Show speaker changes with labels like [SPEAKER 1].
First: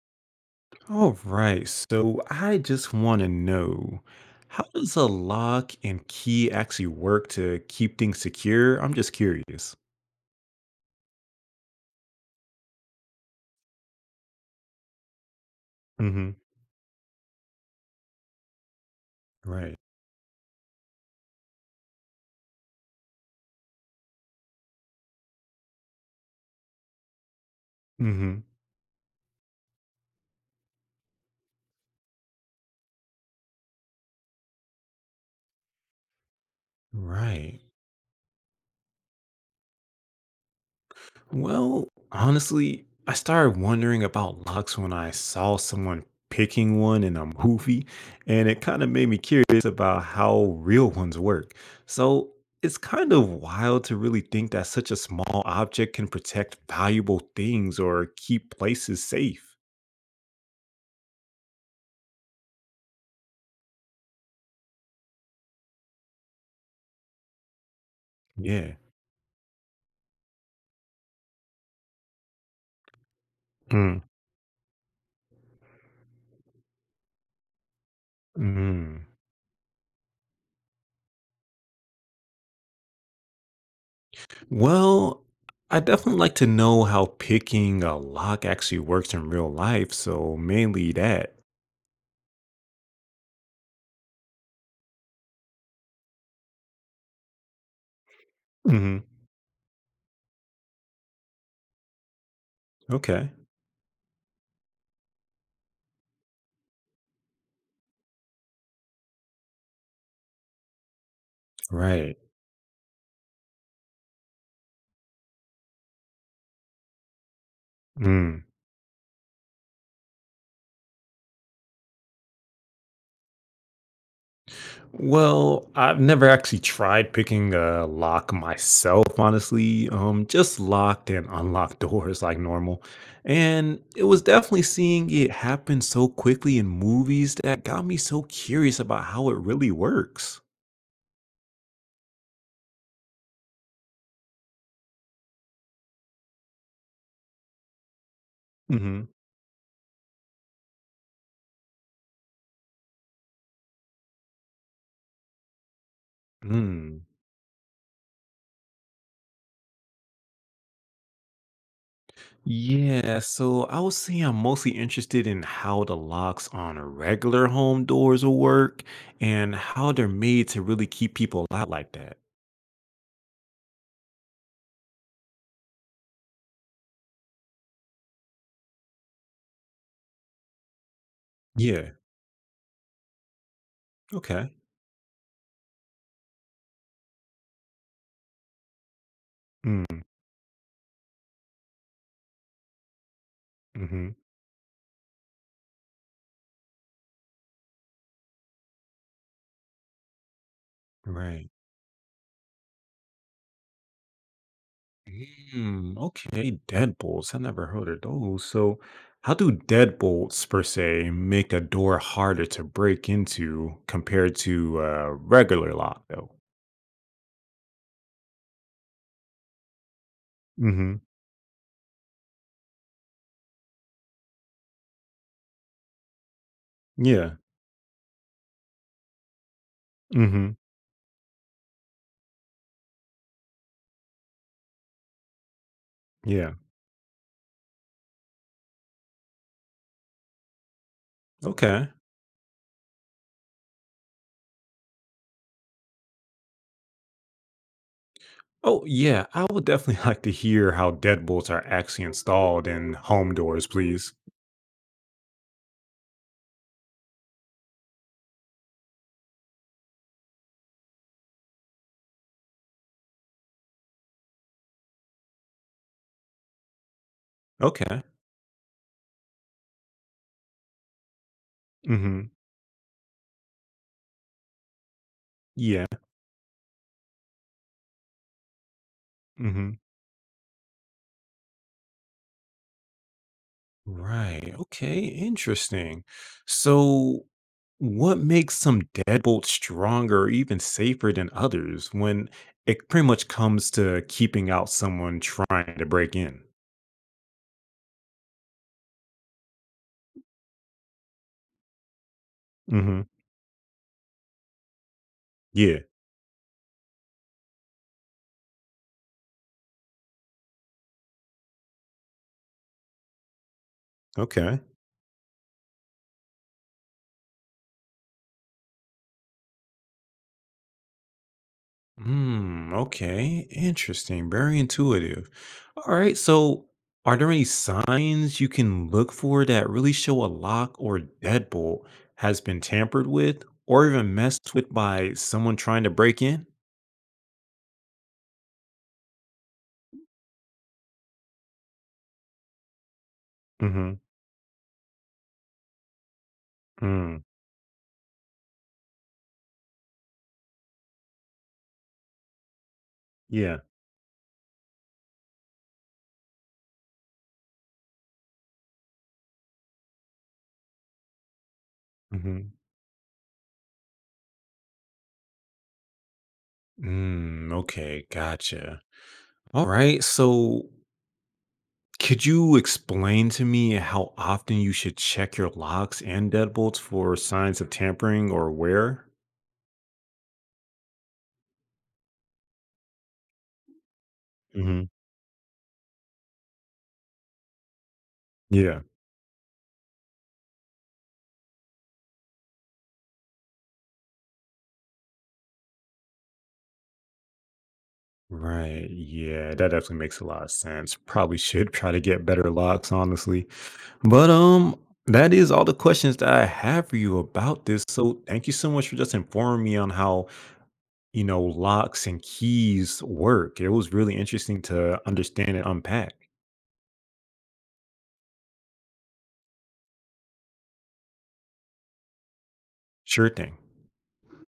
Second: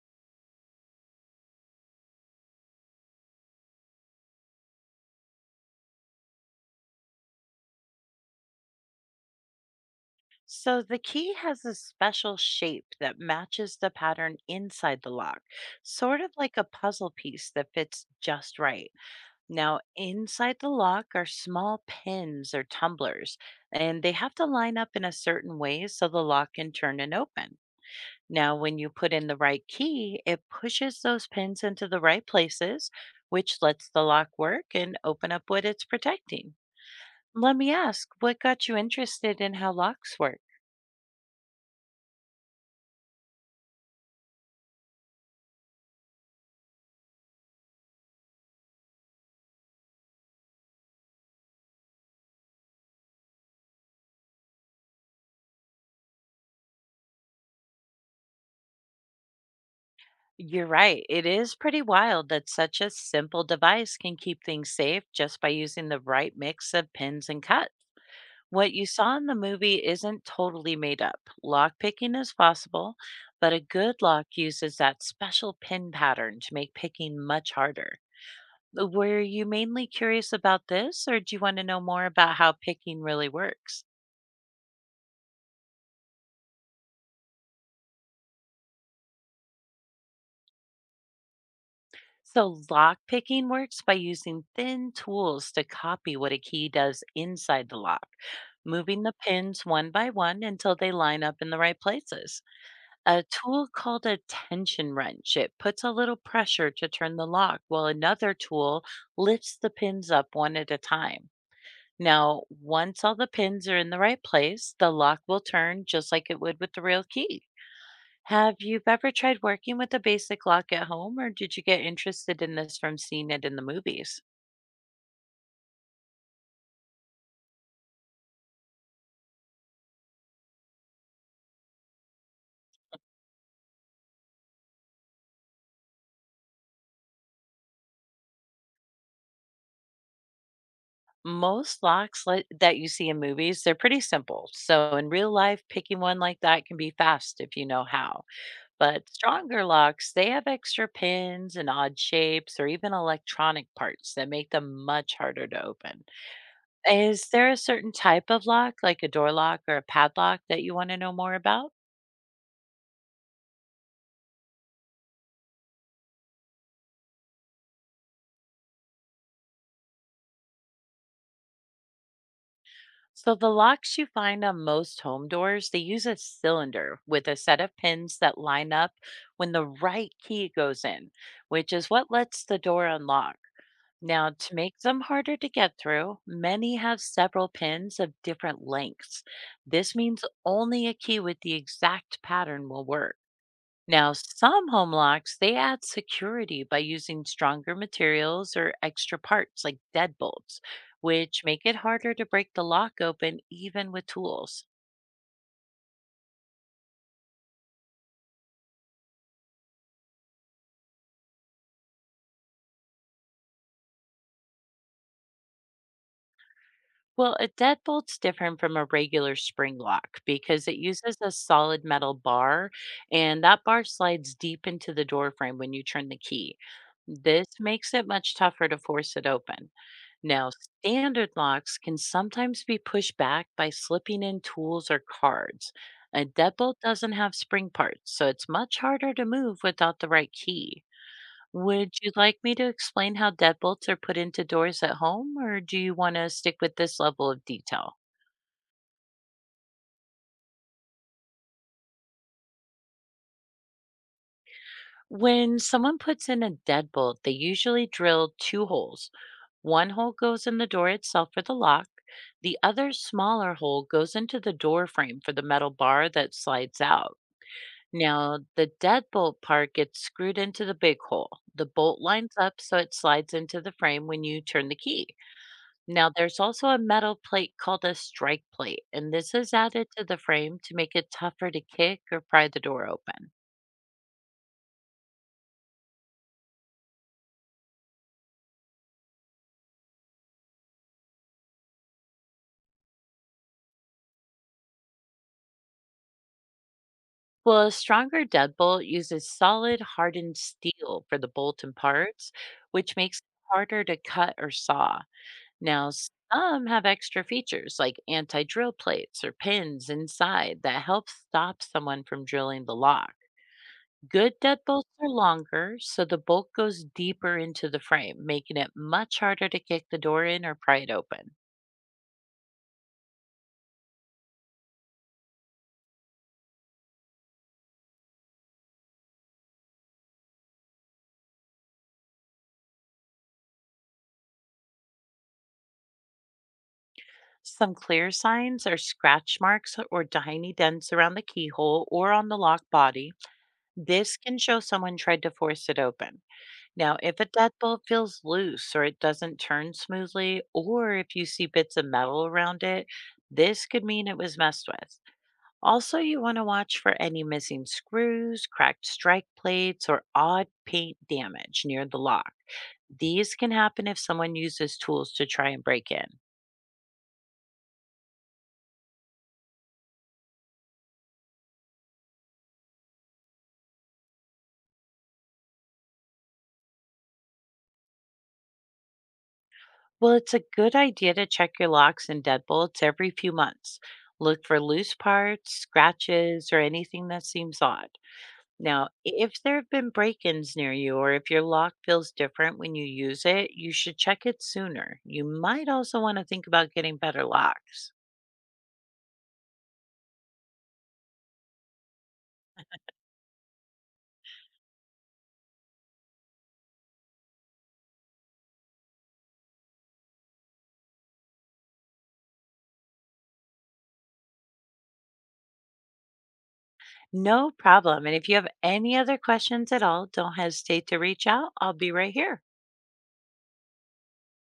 [SPEAKER 1] All right, so I just want to know how does a lock and key actually work to keep things secure? I'm just curious.
[SPEAKER 2] So the key has a special shape that matches the pattern inside the lock, sort of
[SPEAKER 1] Hmm.
[SPEAKER 2] like a puzzle piece that fits just right.
[SPEAKER 1] Right.
[SPEAKER 2] Now, inside the lock are small pins or tumblers, and they have to line up in a certain way so the lock can turn and open.
[SPEAKER 1] Hmm.
[SPEAKER 2] Now, when you put in the right key, it pushes those pins into the right places, which lets the lock work and open up what it's protecting. Let
[SPEAKER 1] Right.
[SPEAKER 2] me ask, what got you interested in how locks work?
[SPEAKER 1] Well, honestly, I started wondering about locks when I saw someone picking one in a movie, and it kind of made me curious about how real ones work. So it's kind of wild to really think that such a small object can protect valuable things or keep places safe.
[SPEAKER 2] You're right. It is pretty wild that such a simple device can keep things safe just by using the right mix of pins and cut. What
[SPEAKER 1] Yeah.
[SPEAKER 2] you saw in the movie isn't totally made up. Lockpicking is possible, but a good
[SPEAKER 1] Mm,
[SPEAKER 2] lock uses that special pin pattern to make picking much harder.
[SPEAKER 1] mm.
[SPEAKER 2] Were you mainly curious about this, or do you want to know more about how picking really works?
[SPEAKER 1] Well, I definitely like to know how picking a lock actually works in real life, so mainly that.
[SPEAKER 2] So, lock picking works by using thin tools to copy what a key does inside the lock, moving
[SPEAKER 1] Hmm.
[SPEAKER 2] the pins one by one until they line up in the right places. A
[SPEAKER 1] Okay.
[SPEAKER 2] tool called a tension wrench, it puts a little pressure to turn the lock, while another tool lifts the pins up one at a time.
[SPEAKER 1] Right.
[SPEAKER 2] Now, once all the pins are in the right place, the lock will turn just like it would with the real key.
[SPEAKER 1] Mm.
[SPEAKER 2] Have you ever tried working with a basic lock at home, or did you get interested in this from seeing it in the movies?
[SPEAKER 1] Well, I've never actually tried picking a lock myself, honestly. Just locked and unlocked doors like normal. And it was definitely seeing it happen so quickly in movies that got me so curious about how it really works.
[SPEAKER 2] Most locks that you see in movies, they're pretty simple. So in real life, picking one like that can be fast if you know how.
[SPEAKER 1] Hmm.
[SPEAKER 2] But stronger locks, they have extra pins and odd shapes or even electronic parts that make them much harder to open.
[SPEAKER 1] Mm.
[SPEAKER 2] Is there a certain type of lock, like a door lock or a padlock, that you want to know more about?
[SPEAKER 1] Yeah, so I would say I'm mostly interested in how the locks on regular home doors will work and how they're made to really keep people out like that.
[SPEAKER 2] So the locks you find on most home doors, they use a cylinder with a set of pins that line up when the right key goes in, which is
[SPEAKER 1] Yeah,
[SPEAKER 2] what lets the door unlock. Now,
[SPEAKER 1] okay.
[SPEAKER 2] to make them harder to get through, many have several pins of different lengths. This
[SPEAKER 1] Mm.
[SPEAKER 2] means only a key with the exact pattern will work.
[SPEAKER 1] Hmm.
[SPEAKER 2] Now, some home locks, they add security by using stronger materials or extra parts like deadbolts, which
[SPEAKER 1] Right.
[SPEAKER 2] make it harder to break the lock open even with tools.
[SPEAKER 1] Mm, okay, deadbolts. I never heard of those. So, how do deadbolts per se make a door harder to break into compared to a regular lock, though?
[SPEAKER 2] Well, a deadbolt's different from a regular spring lock because it
[SPEAKER 1] Mm-hmm.
[SPEAKER 2] uses a solid metal bar, and that bar slides deep into the door frame when you turn the key.
[SPEAKER 1] Yeah.
[SPEAKER 2] This makes it much tougher to force it open. Now,
[SPEAKER 1] Mm-hmm.
[SPEAKER 2] standard locks can sometimes be pushed back by slipping in tools or cards. A
[SPEAKER 1] Yeah.
[SPEAKER 2] deadbolt doesn't have spring parts, so it's much harder to move without the right key.
[SPEAKER 1] Okay.
[SPEAKER 2] Would you like me to explain how deadbolts are put into doors at home, or do you want to stick with this level of detail?
[SPEAKER 1] Oh, yeah. I would definitely like to hear how deadbolts are actually installed in home doors, please.
[SPEAKER 2] When someone puts in a deadbolt, they usually drill two holes. One hole goes in the door itself for the lock, the other smaller hole goes into the door frame for the metal bar that slides out.
[SPEAKER 1] Okay.
[SPEAKER 2] Now, the deadbolt part gets screwed into the big hole. The bolt
[SPEAKER 1] Mm-hmm.
[SPEAKER 2] lines up so it slides into the frame when you turn the key.
[SPEAKER 1] Yeah.
[SPEAKER 2] Now, there's also a metal plate called a strike plate, and this is
[SPEAKER 1] Mm-hmm.
[SPEAKER 2] added to the frame to make it tougher to kick or pry the door open.
[SPEAKER 1] Right. Okay. Interesting. So, what makes some deadbolts stronger or even safer than others when it pretty much comes to keeping out someone trying to break in?
[SPEAKER 2] Well, a stronger deadbolt uses solid hardened steel for the bolt and parts, which
[SPEAKER 1] Hmm.
[SPEAKER 2] makes it harder to cut or saw.
[SPEAKER 1] Yeah.
[SPEAKER 2] Now, some have extra features like anti drill plates or pins inside that help stop someone from drilling the lock. Good
[SPEAKER 1] Okay.
[SPEAKER 2] deadbolts are longer, so the bolt goes deeper into the frame, making it much harder to kick the door in or pry it open.
[SPEAKER 1] Hmm. Okay. Interesting. Very intuitive. All right. So, are there any signs you can look for that really show a lock or deadbolt has been tampered with or even messed with by someone trying to break in?
[SPEAKER 2] Some clear signs are scratch marks or tiny dents around the keyhole or on the lock body. This can show someone tried to force it open. Now, if
[SPEAKER 1] Mm,
[SPEAKER 2] a deadbolt feels loose or it doesn't turn smoothly, or if you see bits of metal around it,
[SPEAKER 1] yeah.
[SPEAKER 2] this could mean it was messed with. Also, you want to watch for any missing screws, cracked strike plates, or odd paint damage near the lock.
[SPEAKER 1] Hmm.
[SPEAKER 2] These can happen if someone uses tools to try and break in.
[SPEAKER 1] Mm, okay, gotcha. All right. So, could you explain to me how often you should check your locks and deadbolts for signs of tampering or wear?
[SPEAKER 2] Well, it's a good idea to check your locks and deadbolts every few months. Look for
[SPEAKER 1] Hmm.
[SPEAKER 2] loose parts, scratches, or anything that seems odd.
[SPEAKER 1] Yeah.
[SPEAKER 2] Now, if there have been break-ins near you or if your lock feels different when you use it, you should check it sooner. You might also want to think about getting better locks.
[SPEAKER 1] Right. Yeah, that definitely makes a lot of sense. Probably should try to get better locks, honestly. But that is all the questions that I have for you about this. So, thank you so much for just informing me on how locks and keys work. It was really interesting to understand and unpack.
[SPEAKER 2] No problem. And if you have any other questions at all, don't hesitate to reach out. I'll be right here.
[SPEAKER 1] Sure thing.